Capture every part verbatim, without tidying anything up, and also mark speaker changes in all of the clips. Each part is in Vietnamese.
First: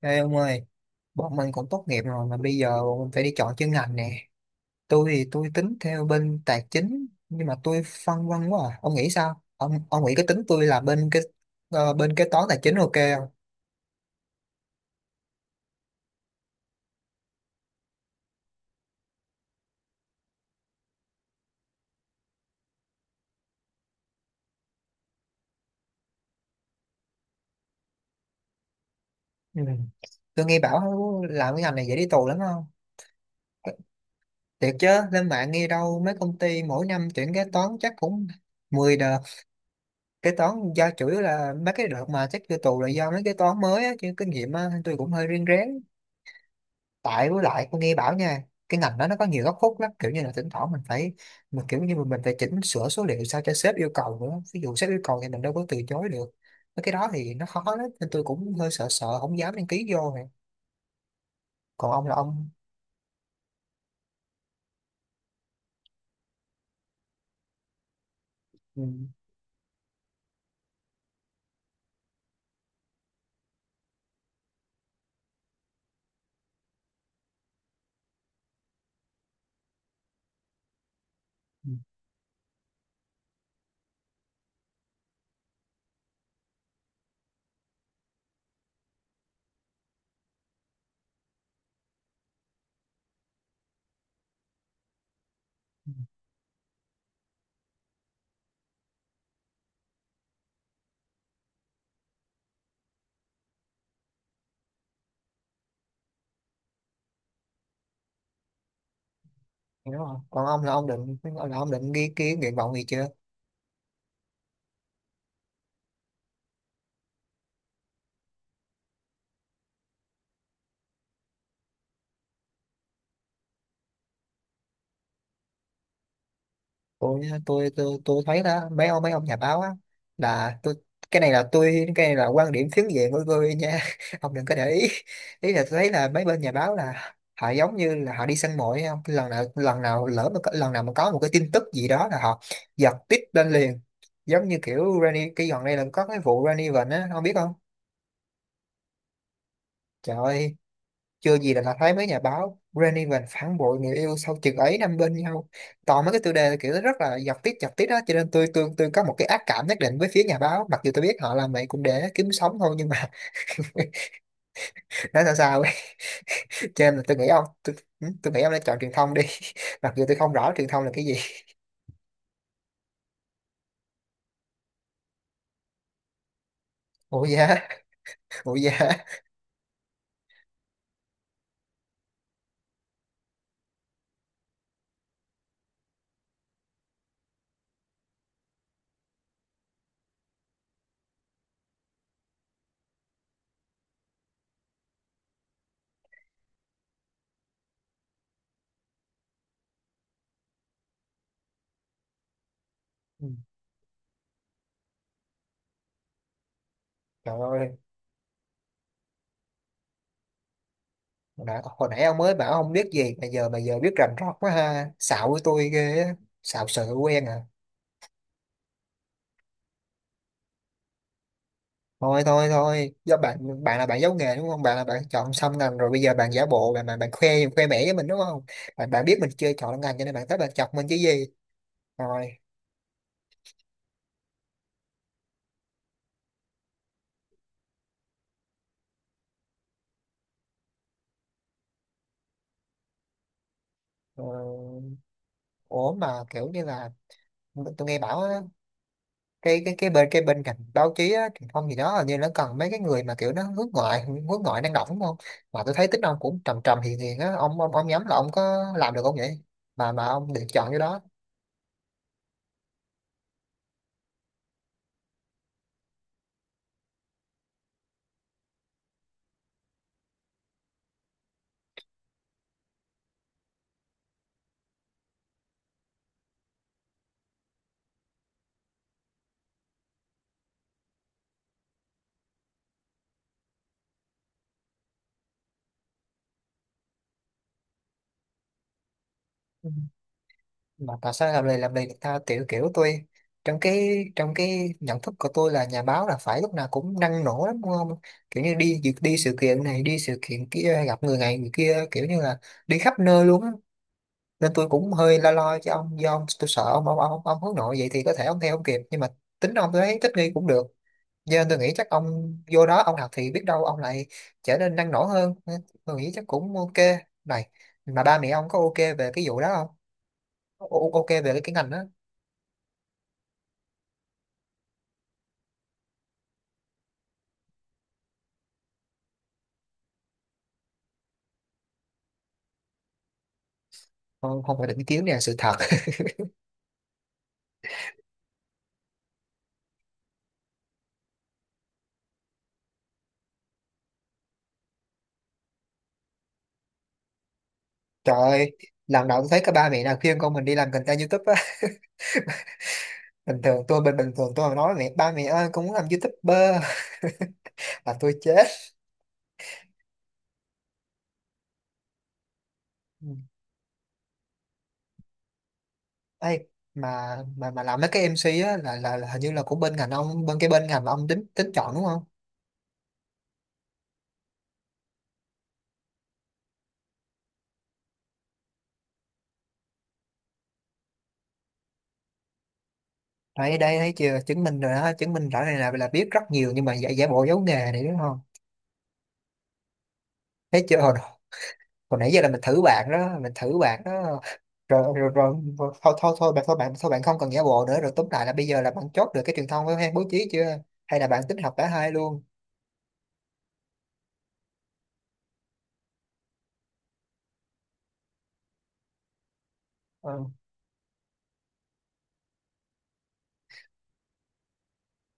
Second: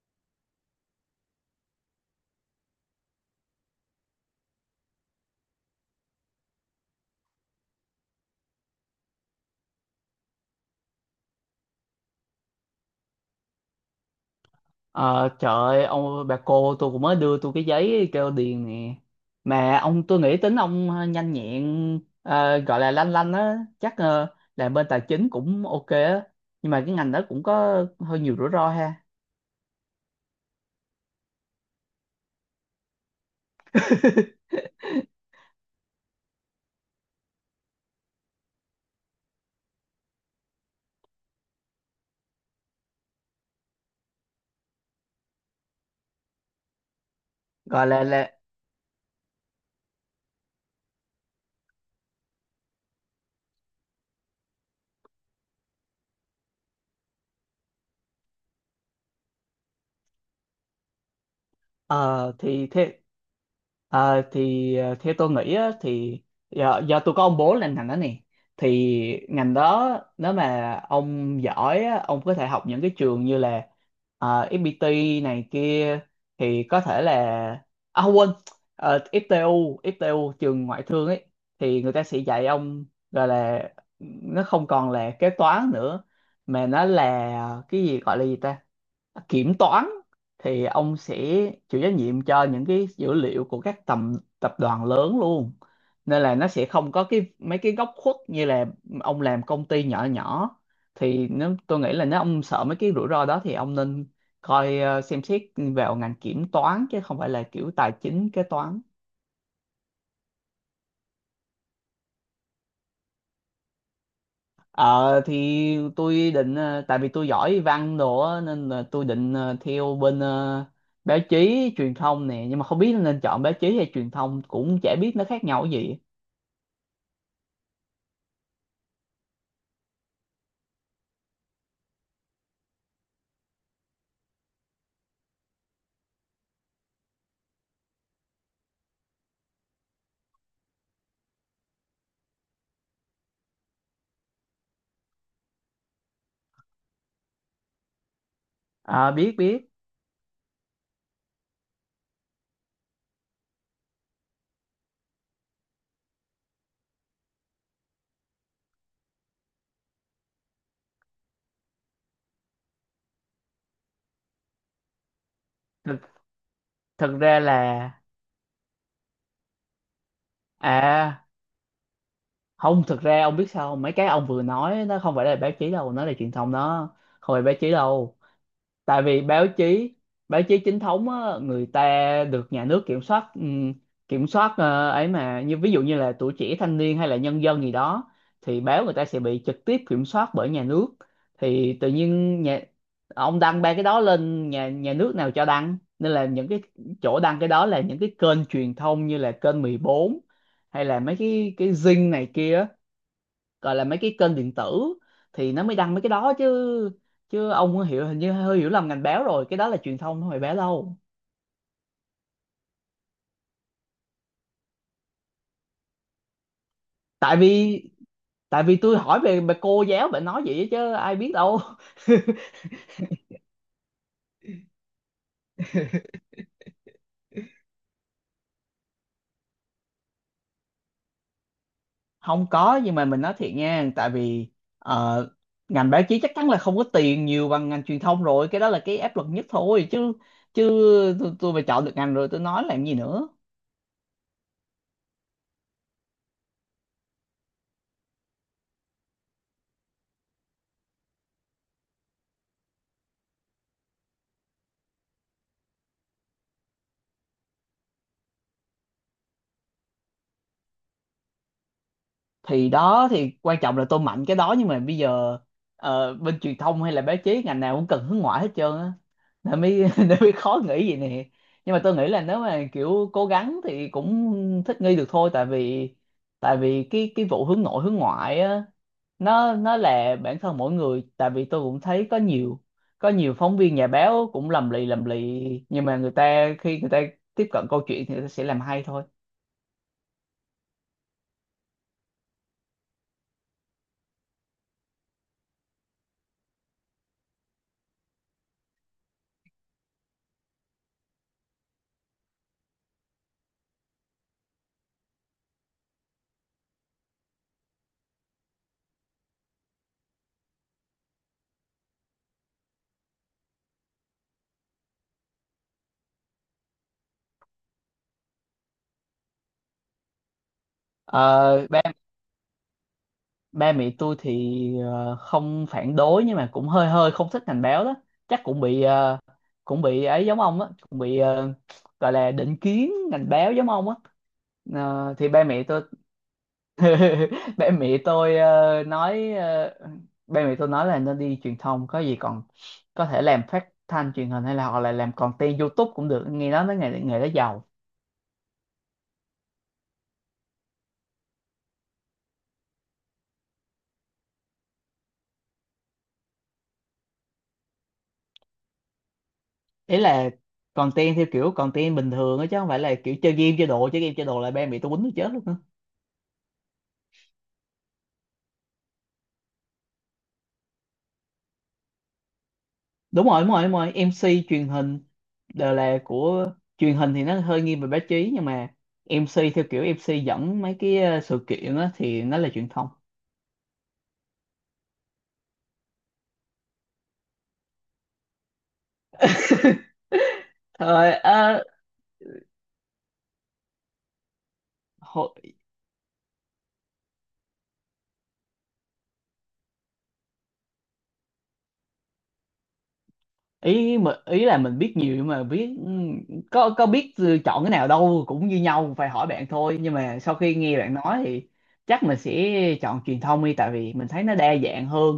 Speaker 1: Ê ông ơi, bọn mình cũng tốt nghiệp rồi mà bây giờ bọn mình phải đi chọn chuyên ngành nè. Tôi thì tôi tính theo bên tài chính nhưng mà tôi phân vân quá à. Ông nghĩ sao? Ông ông nghĩ cái tính tôi là bên cái ờ, bên kế toán tài chính ok không?
Speaker 2: Ờ, Trời ơi, ông bà cô tôi cũng mới đưa tôi cái giấy kêu điền nè. Mà ông tôi nghĩ tính ông nhanh nhẹn, ờ, gọi là lanh lanh á, chắc ờ, làm bên tài chính cũng ok á. Nhưng mà cái ngành đó cũng có hơi nhiều rủi ro ha.
Speaker 1: Ừ. Tôi nghe bảo làm cái ngành này dễ đi tù lắm không? Thiệt chứ, lên mạng nghe đâu mấy công ty mỗi năm tuyển kế toán chắc cũng mười đợt. Kế toán do chủ yếu là mấy cái đợt mà chắc vô tù là do mấy kế toán mới á, chứ kinh nghiệm á, tôi cũng hơi riêng rén. Tại với lại tôi
Speaker 2: Gọi
Speaker 1: nghe
Speaker 2: là,
Speaker 1: bảo
Speaker 2: là
Speaker 1: nha, cái ngành đó nó có nhiều góc khuất lắm, kiểu như là thỉnh thoảng mình phải mình kiểu như mình phải chỉnh sửa số liệu sao cho sếp yêu cầu nữa, ví dụ sếp yêu cầu thì mình đâu có từ chối được. Mấy cái đó thì nó khó lắm nên tôi cũng hơi sợ sợ không dám đăng ký vô này. còn ông là
Speaker 2: Ờ,
Speaker 1: ông
Speaker 2: thì thế ờ, thì ờ, theo tôi nghĩ á, thì do, do tôi có ông bố lên ngành đó nè,
Speaker 1: ừ,
Speaker 2: thì ngành đó, nếu mà ông giỏi á, ông có thể học những cái trường như là ờ, ép pê tê này kia, thì có thể là, à không quên, ờ, ép tê u ép tê u trường ngoại thương ấy,
Speaker 1: ừ,
Speaker 2: thì người ta sẽ dạy ông, gọi là, nó không còn là kế toán nữa mà nó là ờ, cái gì gọi là gì ta, kiểm toán. Thì ông sẽ chịu trách nhiệm cho những cái dữ liệu của các tầm tập đoàn lớn luôn,
Speaker 1: ừ,
Speaker 2: nên là nó sẽ không có cái mấy cái góc khuất như là ông làm công ty nhỏ nhỏ. Thì nếu tôi nghĩ là nếu ông sợ mấy cái rủi ro đó thì ông nên coi, ờ, xem xét vào ngành kiểm toán chứ không phải là kiểu tài chính kế toán.
Speaker 1: đúng không? Còn ông là ông định là ông định ghi ký nguyện vọng gì chưa?
Speaker 2: Ờ thì tôi định, ờ, tại vì tôi giỏi văn đồ á, nên là tôi định, ờ, theo bên ờ, báo chí truyền thông nè, nhưng mà không biết nên chọn báo chí hay truyền thông, cũng chả biết nó khác nhau cái gì.
Speaker 1: Tôi tôi tôi tôi thấy đó, mấy ông mấy ông nhà báo á, là tôi cái này là tôi cái này là quan điểm phiến diện của tôi nha, ông đừng có để ý. Ý là tôi thấy là mấy bên nhà báo là họ giống như là họ đi săn mồi ấy, không, lần nào lần nào lỡ mà có- lần nào mà có một cái tin tức gì đó là họ giật tít lên liền. Giống như kiểu Rani, cái gần đây là có cái vụ Rani Vịnh á, ông biết không?
Speaker 2: Ờ, biết biết.
Speaker 1: Trời ơi, chưa gì là đã thấy mấy nhà báo "Granny và phản bội người yêu sau chừng ấy năm bên nhau", toàn mấy cái tiêu đề kiểu rất là giật tít, giật tít đó. Cho nên tôi tôi tôi có một cái ác cảm nhất định với phía nhà báo, mặc dù tôi biết họ làm vậy cũng để kiếm sống thôi, nhưng mà nói sao sao ấy.
Speaker 2: thực,
Speaker 1: Cho nên là tôi
Speaker 2: thực
Speaker 1: nghĩ
Speaker 2: ra
Speaker 1: ông tôi,
Speaker 2: là.
Speaker 1: ừ, tôi nghĩ ông nên chọn truyền thông đi. Mặc dù tôi không rõ truyền thông là cái gì.
Speaker 2: À không, thực ra ông biết sao không? Mấy cái ông vừa nói nó không phải là báo chí đâu, nó là truyền thông đó,
Speaker 1: Ủa
Speaker 2: không phải báo
Speaker 1: dạ.
Speaker 2: chí đâu.
Speaker 1: Ủa dạ.
Speaker 2: Tại vì báo chí báo chí chính thống á, người ta được nhà nước kiểm soát, ừm, kiểm soát, ờ, ấy mà, như ví dụ như là tuổi trẻ thanh niên hay là nhân dân gì đó, thì báo người ta sẽ bị trực tiếp kiểm soát bởi nhà nước. Thì tự nhiên nhà ông đăng ba cái đó lên nhà nhà nước nào cho đăng, nên là những cái chỗ đăng cái đó là những cái kênh truyền thông như là kênh mười bốn hay là mấy cái cái Zing này kia,
Speaker 1: Ừ,
Speaker 2: gọi là mấy cái kênh điện tử thì nó mới đăng mấy cái đó chứ.
Speaker 1: trời
Speaker 2: Chứ
Speaker 1: ơi,
Speaker 2: ông hiểu, hình như hơi hiểu lầm ngành báo rồi, cái đó là truyền thông không phải báo đâu.
Speaker 1: hồi nãy, hồi nãy ông mới bảo ông biết gì mà giờ mà giờ biết rành rọt quá ha, xạo với tôi ghê á, xạo sợ quen à.
Speaker 2: Tại vì tại vì tôi hỏi về về cô giáo, bạn nói vậy chứ ai biết đâu.
Speaker 1: Thôi thôi thôi, do bạn bạn là bạn giấu nghề đúng không? Bạn là bạn chọn xong ngành rồi bây giờ bạn giả bộ bạn bạn, bạn khoe, khoe mẽ với mình đúng không? Bạn bạn biết mình chưa chọn ngành cho nên bạn tới bạn chọc mình chứ gì? Rồi.
Speaker 2: Không có, nhưng mà mình nói thiệt nha. Tại vì ờ, ngành báo chí chắc chắn là không có tiền nhiều bằng ngành truyền thông rồi, cái đó là cái áp lực nhất thôi chứ. chứ tôi, tôi mà chọn được ngành rồi tôi nói làm gì nữa.
Speaker 1: ờ, Ủa mà kiểu như là tôi nghe bảo á, cái cái cái bên cái bên cạnh báo chí á, truyền thông gì đó, hình như nó cần mấy cái người mà kiểu nó hướng ngoại, hướng ngoại năng động đúng không? Mà tôi thấy tính ông cũng trầm trầm hiền hiền á, ông ông ông nhắm là ông có làm được không vậy? mà mà ông được chọn cái đó.
Speaker 2: Thì đó, thì quan trọng là tôi mạnh cái đó, nhưng mà bây giờ ờ, bên truyền thông hay là báo chí ngành nào cũng cần hướng ngoại hết trơn á, nên mới nên mới khó nghĩ vậy nè. Nhưng mà tôi nghĩ là nếu mà kiểu cố gắng thì cũng thích nghi được thôi. Tại vì tại vì cái cái vụ hướng nội hướng ngoại á, nó nó là bản thân mỗi người. Tại vì tôi cũng thấy có nhiều, có nhiều phóng viên nhà báo cũng lầm lì lầm lì, nhưng mà người ta khi người ta tiếp cận câu chuyện thì người ta sẽ làm hay thôi.
Speaker 1: Mà tại sao làm lì làm lì người ta, kiểu kiểu tôi trong cái trong cái nhận thức của tôi là nhà báo là phải lúc nào cũng năng nổ lắm đúng không? Kiểu như đi việc, đi sự kiện này đi sự kiện kia, gặp người này người kia, kiểu như là đi khắp nơi luôn á. Nên tôi cũng hơi lo lo cho ông, do ông tôi sợ ông ông ông, ông hướng nội vậy thì có thể ông theo ông kịp, nhưng mà tính ông tôi thấy thích nghi cũng được. Cho nên tôi nghĩ chắc ông vô đó ông học thì biết đâu ông lại trở nên năng nổ hơn. Nên tôi nghĩ chắc cũng ok. Này, mà ba mẹ ông có ok về cái vụ đó không? O- ok về cái, cái
Speaker 2: Ờ,
Speaker 1: ngành đó.
Speaker 2: Ba mẹ tôi thì ờ, không phản đối, nhưng mà cũng hơi hơi không thích ngành báo đó. Chắc cũng bị, ờ, cũng bị ấy giống ông á, cũng bị ờ, gọi là định kiến ngành báo giống ông á.
Speaker 1: Không, không phải định kiến
Speaker 2: Ờ,
Speaker 1: nè,
Speaker 2: thì
Speaker 1: sự
Speaker 2: ba
Speaker 1: thật.
Speaker 2: mẹ tôi ba mẹ tôi ờ, nói ờ, ba mẹ tôi nói là nên đi truyền thông, có gì còn có thể làm phát thanh truyền hình hay là hoặc là làm content YouTube cũng được, nghe nói mấy nghề nghề đó giàu.
Speaker 1: Trời ơi, lần đầu tôi thấy cái ba mẹ nào khuyên con mình đi làm content YouTube á. Bình thường tôi bình bình thường tôi mà nói mẹ, ba mẹ ơi con muốn làm YouTuber, là tôi chết.
Speaker 2: Ý là content theo kiểu content bình thường á, chứ không phải là
Speaker 1: Ừ.
Speaker 2: kiểu chơi game chơi đồ. Chơi game chơi đồ là ba mẹ tôi quýnh tôi chết luôn á.
Speaker 1: Ê, mà mà mà làm mấy cái em xê á là, là là hình như là của bên ngành ông, bên cái bên ngành mà ông tính tính chọn đúng không?
Speaker 2: Đúng rồi, đúng rồi, đúng rồi. em xê truyền hình đều là của truyền hình thì nó hơi nghiêng về báo chí, nhưng mà em ci theo kiểu em xê dẫn mấy cái ờ, sự kiện á thì nó là truyền thông.
Speaker 1: Đây đây, thấy chưa, chứng minh rồi đó, chứng minh rõ này, là là biết rất nhiều nhưng mà giả giả bộ giấu nghề này đúng không? Thấy chưa, hồi,
Speaker 2: Thôi,
Speaker 1: hồi nãy giờ là mình thử bạn đó, mình thử bạn đó. Rồi rồi, rồi, rồi. Thôi thôi thôi bạn, thôi bạn, thôi bạn không cần giả bộ nữa. Rồi tóm lại là bây giờ là bạn chốt được cái truyền thông với hay bố trí chưa? Hay là bạn tính học cả hai luôn?
Speaker 2: ý mà ý là mình biết nhiều mà biết, ừ, có có biết chọn cái nào đâu, cũng như nhau, phải hỏi bạn thôi. Nhưng mà
Speaker 1: Ừ.
Speaker 2: sau khi nghe bạn nói thì chắc mình sẽ chọn truyền thông đi, tại vì mình thấy nó đa dạng hơn.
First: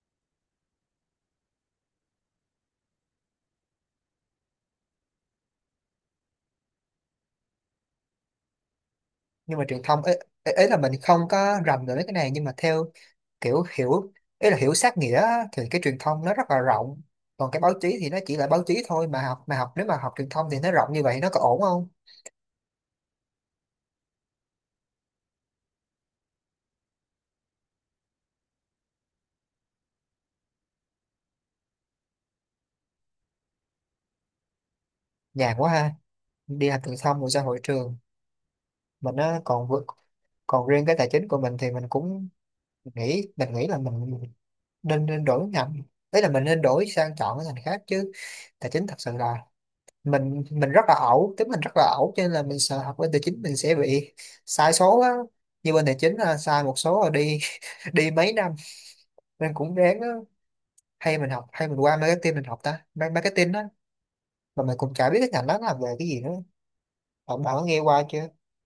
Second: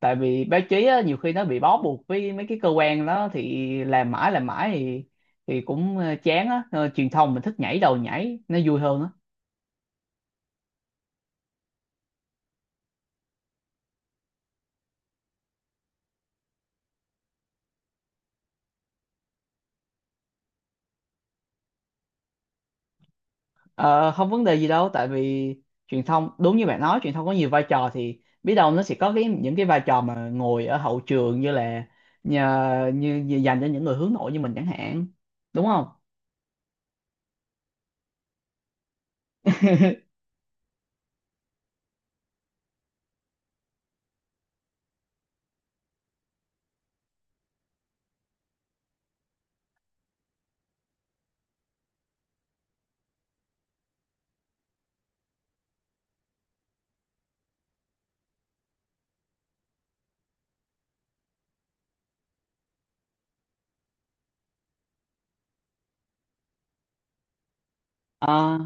Speaker 2: Tại vì báo chí á, nhiều khi nó bị bó buộc với mấy cái cơ quan đó thì làm mãi làm mãi thì thì cũng ờ, chán á. Ờ, Truyền thông mình thích nhảy đầu nhảy nó vui hơn á.
Speaker 1: Nhưng mà truyền thông ấy, ấy, ấy là mình không có rành về mấy cái này, nhưng mà theo kiểu hiểu, ấy là hiểu sát nghĩa á, thì cái truyền thông nó rất là rộng, còn cái báo chí thì nó chỉ là báo chí thôi. Mà học mà học, nếu mà học truyền thông thì nó rộng như vậy nó có ổn không?
Speaker 2: Ờ, Không vấn đề gì đâu. Tại vì truyền thông đúng như bạn nói, truyền thông có nhiều vai trò, thì biết đâu nó sẽ có cái những cái vai trò mà ngồi ở hậu trường như là, nhờ, như, như dành cho những người hướng nội như mình chẳng hạn,
Speaker 1: Nhàn
Speaker 2: đúng
Speaker 1: quá
Speaker 2: không.
Speaker 1: ha, đi học truyền thông rồi ra hội trường, mình á còn vượt. Còn riêng cái tài chính của mình thì mình cũng nghĩ mình nghĩ là mình nên nên đổi ngành. Đấy là mình nên đổi sang chọn cái ngành khác chứ, tài chính thật sự là mình mình rất là ẩu, tính mình rất là ẩu, cho nên là mình sợ học bên tài chính mình sẽ bị sai số á. Như bên tài chính là sai một số rồi đi đi mấy năm, nên cũng ráng á. Hay mình học, hay mình qua marketing, mình học ta Ma- marketing á, mà mình cũng chả biết cái ngành đó nó làm về cái gì nữa. Bạn bạn có nghe qua chưa?
Speaker 2: Ờ,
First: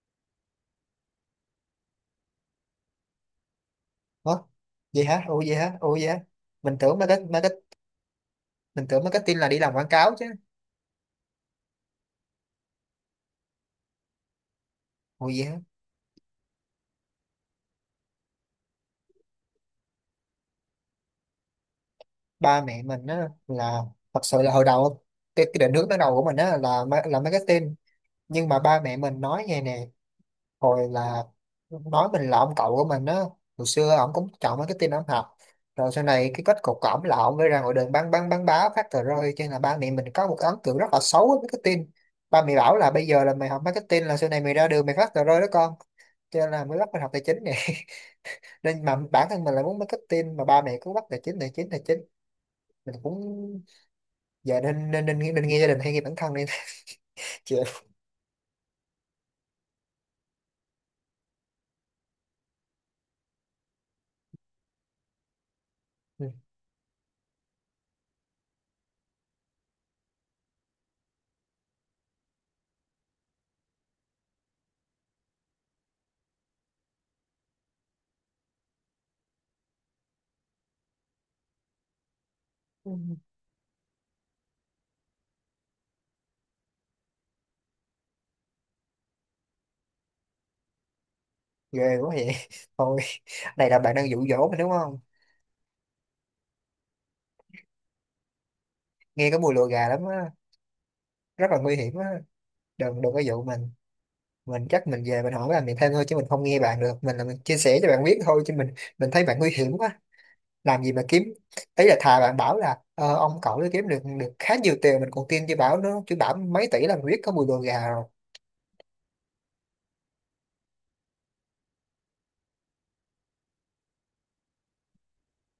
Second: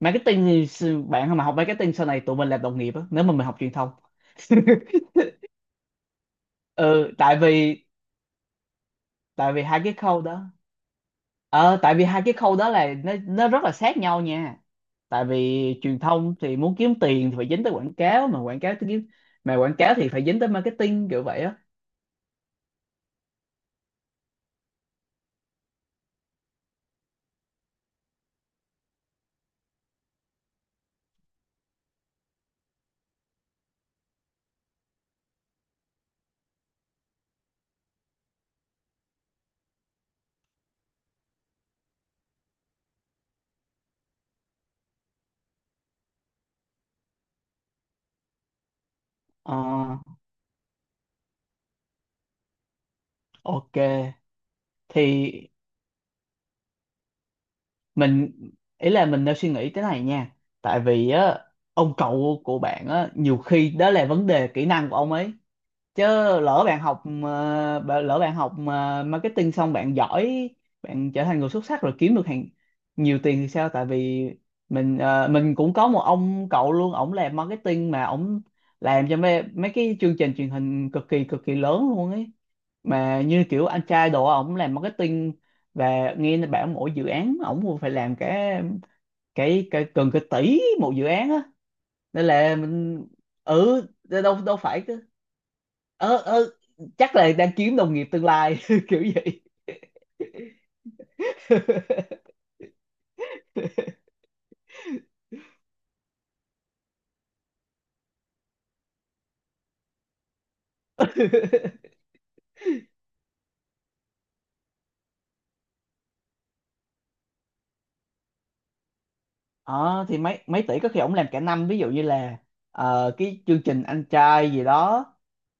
Speaker 2: Marketing thì, s- bạn mà học marketing sau này tụi mình là đồng nghiệp á nếu mà mình học truyền thông.
Speaker 1: Hả? Vậy hả? Ủa vậy hả ủa vậy hả? Mình tưởng
Speaker 2: Ừ,
Speaker 1: market,
Speaker 2: tại
Speaker 1: market,
Speaker 2: vì
Speaker 1: mình tưởng marketing là
Speaker 2: tại
Speaker 1: đi
Speaker 2: vì
Speaker 1: làm
Speaker 2: hai
Speaker 1: quảng
Speaker 2: cái
Speaker 1: cáo
Speaker 2: khâu
Speaker 1: chứ.
Speaker 2: đó, ờ tại vì hai cái khâu đó là, nó nó rất là sát nhau nha. Tại
Speaker 1: Ủa vậy hả?
Speaker 2: vì truyền thông thì muốn kiếm tiền thì phải dính tới quảng cáo, mà quảng cáo thì kiếm mà quảng cáo thì phải dính tới marketing, kiểu vậy á.
Speaker 1: Ba mẹ mình á là, thật sự là hồi đầu cái, cái định hướng ban đầu của mình á là ma- là marketing, nhưng mà ba mẹ mình nói nghe nè. Hồi là nói mình là ông cậu của mình á, hồi xưa ổng cũng chọn marketing ổng học, rồi sau này cái kết cục của ổng là ổng mới ra ngoài đường bán bán bán báo phát tờ rơi, cho nên là ba mẹ mình có một cái ấn tượng rất là xấu với marketing. Ba mẹ bảo là bây giờ là mày học marketing là sau này mày ra đường mày phát tờ rơi đó con. Cho nên là mới bắt mình học tài chính nè. Nên mà bản thân mình
Speaker 2: Ờ,
Speaker 1: lại muốn marketing mà ba mẹ cứ bắt tài chính, tài chính, tài chính. Mình cũng
Speaker 2: ok
Speaker 1: dạ, nên nên nên nghĩ
Speaker 2: thì
Speaker 1: nên nghe gia đình hay nghe bản thân đi? Chị.
Speaker 2: mình, ý là mình đang suy nghĩ thế này nha. Tại vì á, ông cậu của bạn á nhiều khi đó là vấn đề kỹ năng của ông ấy chứ.
Speaker 1: Ừ,
Speaker 2: Lỡ bạn học ờ, bạn- lỡ bạn học ờ, marketing xong bạn giỏi, bạn trở thành người xuất sắc rồi kiếm được hàng nhiều tiền thì sao. Tại vì mình ờ, mình cũng có một ông cậu luôn, ổng làm marketing, mà ổng làm cho mấy, mấy cái chương trình truyền hình cực kỳ cực kỳ lớn luôn ấy,
Speaker 1: Ừ.
Speaker 2: mà như kiểu anh trai đồ á, ổng làm marketing. Và nghe nó bảo mỗi dự án ổng cũng phải làm cái cái cái gần cái tỷ một dự án á,
Speaker 1: Ghê quá
Speaker 2: nên
Speaker 1: vậy.
Speaker 2: là
Speaker 1: Thôi,
Speaker 2: mình,
Speaker 1: này là
Speaker 2: ừ,
Speaker 1: bạn đang dụ
Speaker 2: đâu
Speaker 1: dỗ
Speaker 2: đâu
Speaker 1: mình đúng
Speaker 2: phải.
Speaker 1: không?
Speaker 2: ờ ờ Chắc là đang kiếm đồng nghiệp tương lai, kiểu
Speaker 1: Nghe cái
Speaker 2: vậy.
Speaker 1: mùi lùa gà lắm á, rất là nguy hiểm á. Đừng đừng có dụ mình. Mình chắc mình về mình hỏi làm việc thêm thôi chứ mình không nghe bạn được. Mình là mình chia sẻ cho bạn biết thôi, chứ mình mình thấy bạn nguy hiểm quá. Làm gì mà kiếm, ý là thà bạn bảo là ờ, ông cậu nó kiếm được được khá nhiều tiền mình còn tin, chứ bảo nó chứ bảo mấy tỷ là mình biết có mùi lùa gà rồi.
Speaker 2: ờ thì mấy mấy tỷ có khi ổng làm cả năm. Ví dụ như là ờ, cái chương trình anh trai gì đó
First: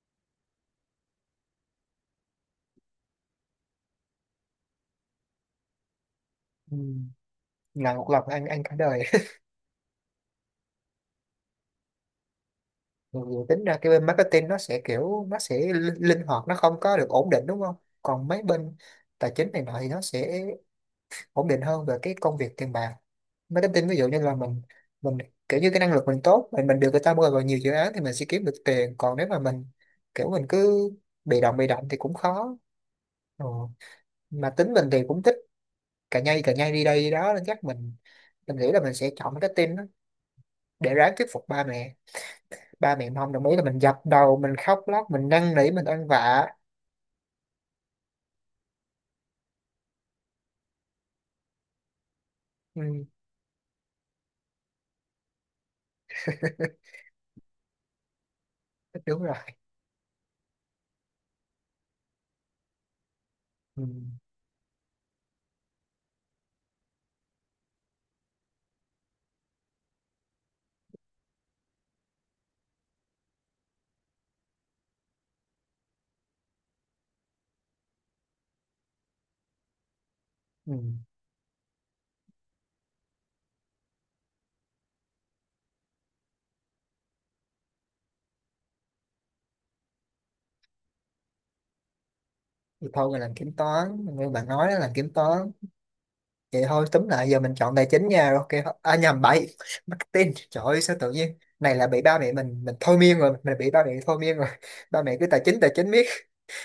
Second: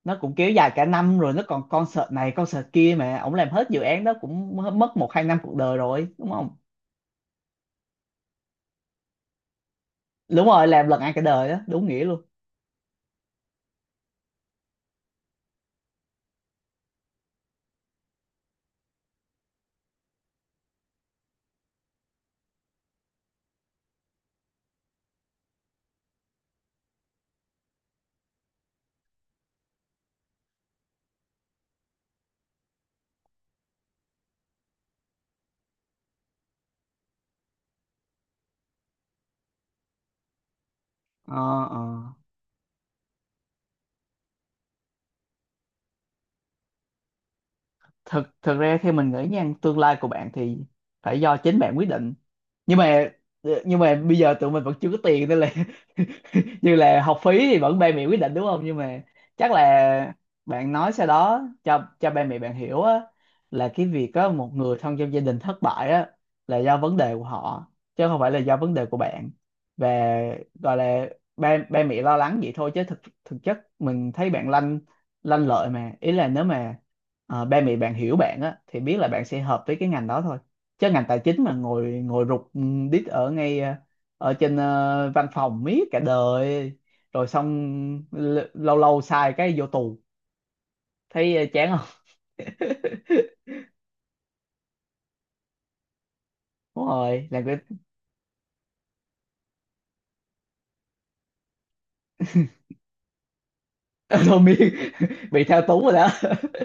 Speaker 2: nó cũng kéo dài cả năm rồi, nó còn concert này concert kia, mà ổng làm hết dự án đó cũng m- mất một hai năm cuộc đời rồi, đúng không.
Speaker 1: Ừ. Là một lần ăn ăn cả đời.
Speaker 2: Đúng rồi, làm lần ăn cả đời đó, đúng nghĩa luôn.
Speaker 1: Mặc dù tính ra cái bên marketing nó sẽ kiểu nó sẽ linh linh hoạt, nó không có được ổn định đúng không? Còn mấy bên tài chính này nọ thì nó sẽ ổn định hơn về cái công việc tiền bạc. Marketing ví dụ như là mình mình kiểu như cái năng lực mình tốt, mình mình được người ta mời vào nhiều dự án thì mình sẽ kiếm được tiền, còn nếu mà mình kiểu mình cứ bị động bị động thì cũng khó. Ừ. Mà tính mình thì cũng thích cà nhây cà nhây đi đây đi đó, nên chắc mình mình nghĩ là mình sẽ chọn marketing đó, để ráng thuyết
Speaker 2: ờ
Speaker 1: phục ba
Speaker 2: ờ
Speaker 1: mẹ. Ba mẹ mà không đồng ý là mình dập đầu, mình khóc lóc, mình năn nỉ, mình ăn vạ.
Speaker 2: thực thực ra theo mình nghĩ nha, tương lai của bạn thì phải do chính bạn quyết định, nhưng
Speaker 1: Ừ,
Speaker 2: mà nhưng mà bây giờ tụi mình vẫn chưa có tiền nên là, như là học phí thì vẫn ba mẹ quyết định đúng không, nhưng mà
Speaker 1: đúng rồi,
Speaker 2: chắc là bạn nói sau đó cho cho ba mẹ bạn hiểu á, là
Speaker 1: ừ,
Speaker 2: cái việc có một người thân trong gia đình thất bại á là do vấn đề của họ chứ không phải là do vấn đề của bạn. Và gọi là ba ba mẹ lo lắng vậy thôi, chứ thực thực chất mình thấy bạn lanh lanh lợi mà. Ý là nếu mà ờ, ba mẹ bạn hiểu bạn á thì biết là bạn sẽ hợp với cái ngành đó thôi,
Speaker 1: ừ.
Speaker 2: chứ ngành tài chính mà ngồi ngồi rụt, ừ, đít ở ngay ờ, ở trên ờ, văn phòng miết cả đời, rồi xong l- lâu lâu sai cái vô tù, thấy ờ, chán không.
Speaker 1: Thì thôi mình làm kiểm toán như bạn nói đó, làm kiểm toán vậy thôi.
Speaker 2: Đúng
Speaker 1: Túm lại
Speaker 2: rồi,
Speaker 1: giờ
Speaker 2: làm
Speaker 1: mình
Speaker 2: cái,
Speaker 1: chọn tài chính nha, ok, à nhầm, bậy, marketing. Trời ơi, sao tự nhiên này là bị ba mẹ mình mình thôi miên rồi, mình bị ba mẹ thôi miên
Speaker 2: thôi
Speaker 1: rồi.
Speaker 2: miên,
Speaker 1: Ba mẹ cứ tài
Speaker 2: bị
Speaker 1: chính,
Speaker 2: thao
Speaker 1: tài
Speaker 2: túng
Speaker 1: chính
Speaker 2: rồi
Speaker 1: miết,
Speaker 2: đó.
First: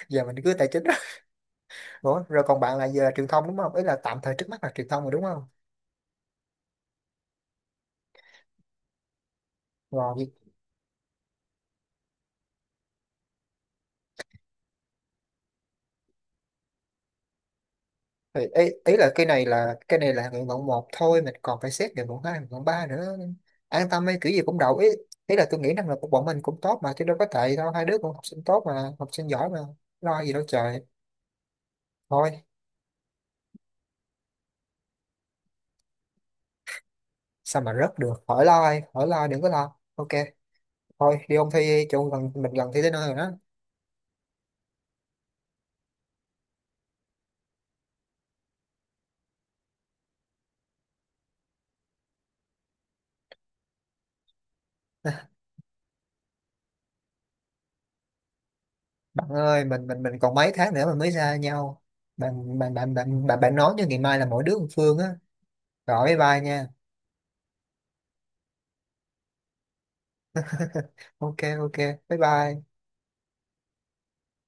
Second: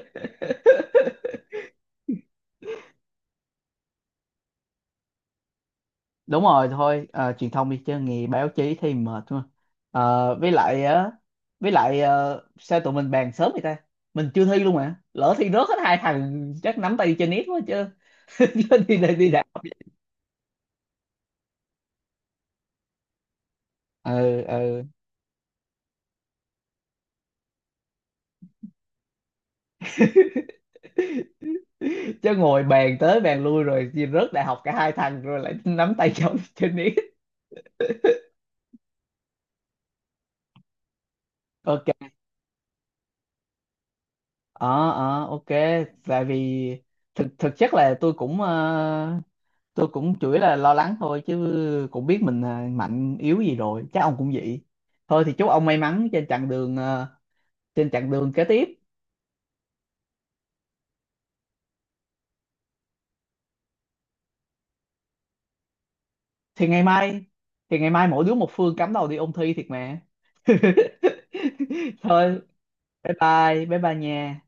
Speaker 1: giờ mình cứ tài chính. Ủa, rồi còn bạn là giờ là truyền thông đúng không? Ý là tạm thời trước mắt là truyền thông rồi đúng không?
Speaker 2: Đúng rồi, thôi ờ, truyền thông đi, chứ nghề báo chí thì mệt quá.
Speaker 1: Rồi.
Speaker 2: Ờ, với lại á, với lại ờ, sao tụi mình bàn sớm vậy ta? Mình chưa thi luôn mà lỡ thi rớt hết hai thằng chắc nắm tay đi chơi net quá chứ.
Speaker 1: Thì
Speaker 2: Đi
Speaker 1: ý, ý
Speaker 2: đi
Speaker 1: là
Speaker 2: đây
Speaker 1: cái
Speaker 2: đi đã.
Speaker 1: này là cái này là nguyện vọng một thôi, mình còn phải xét nguyện vọng hai, nguyện vọng ba nữa. An tâm ấy, kiểu gì
Speaker 2: Ừ,
Speaker 1: cũng đậu
Speaker 2: ừ.
Speaker 1: ý. Ý là tôi nghĩ năng lực của bọn mình cũng tốt mà, chứ đâu có tệ đâu, hai đứa cũng học sinh tốt mà, học sinh giỏi mà, lo gì đâu trời.
Speaker 2: Chứ
Speaker 1: Thôi,
Speaker 2: ngồi bàn tới bàn lui rồi chia rớt đại học cả hai thằng rồi lại nắm tay nhau trên ý.
Speaker 1: sao mà rớt được, khỏi lo, ai khỏi lo, đừng có lo, ok. Thôi đi ôn thi đi,
Speaker 2: Ok.
Speaker 1: chung gần mình, gần thi tới nơi rồi đó.
Speaker 2: ờ ờ ok. Tại vì thực thực chất là tôi cũng, ờ, tôi cũng chủ yếu là lo lắng thôi, chứ cũng biết mình ờ, mạnh yếu gì rồi chắc ông cũng vậy. Thôi thì chúc ông may mắn trên chặng đường ờ, trên chặng đường kế tiếp.
Speaker 1: Bạn ơi, mình mình mình còn mấy tháng nữa mà mới ra nhau. Bạn bạn bạn bạn bạn, bạn nói cho ngày mai là mỗi đứa một phương á, rồi bye bye nha.
Speaker 2: Thì ngày mai thì ngày mai mỗi đứa một phương cắm đầu đi ôn thi thiệt mà.
Speaker 1: Ok, ok, bye
Speaker 2: Thôi,
Speaker 1: bye.
Speaker 2: bye bye bye bye nha.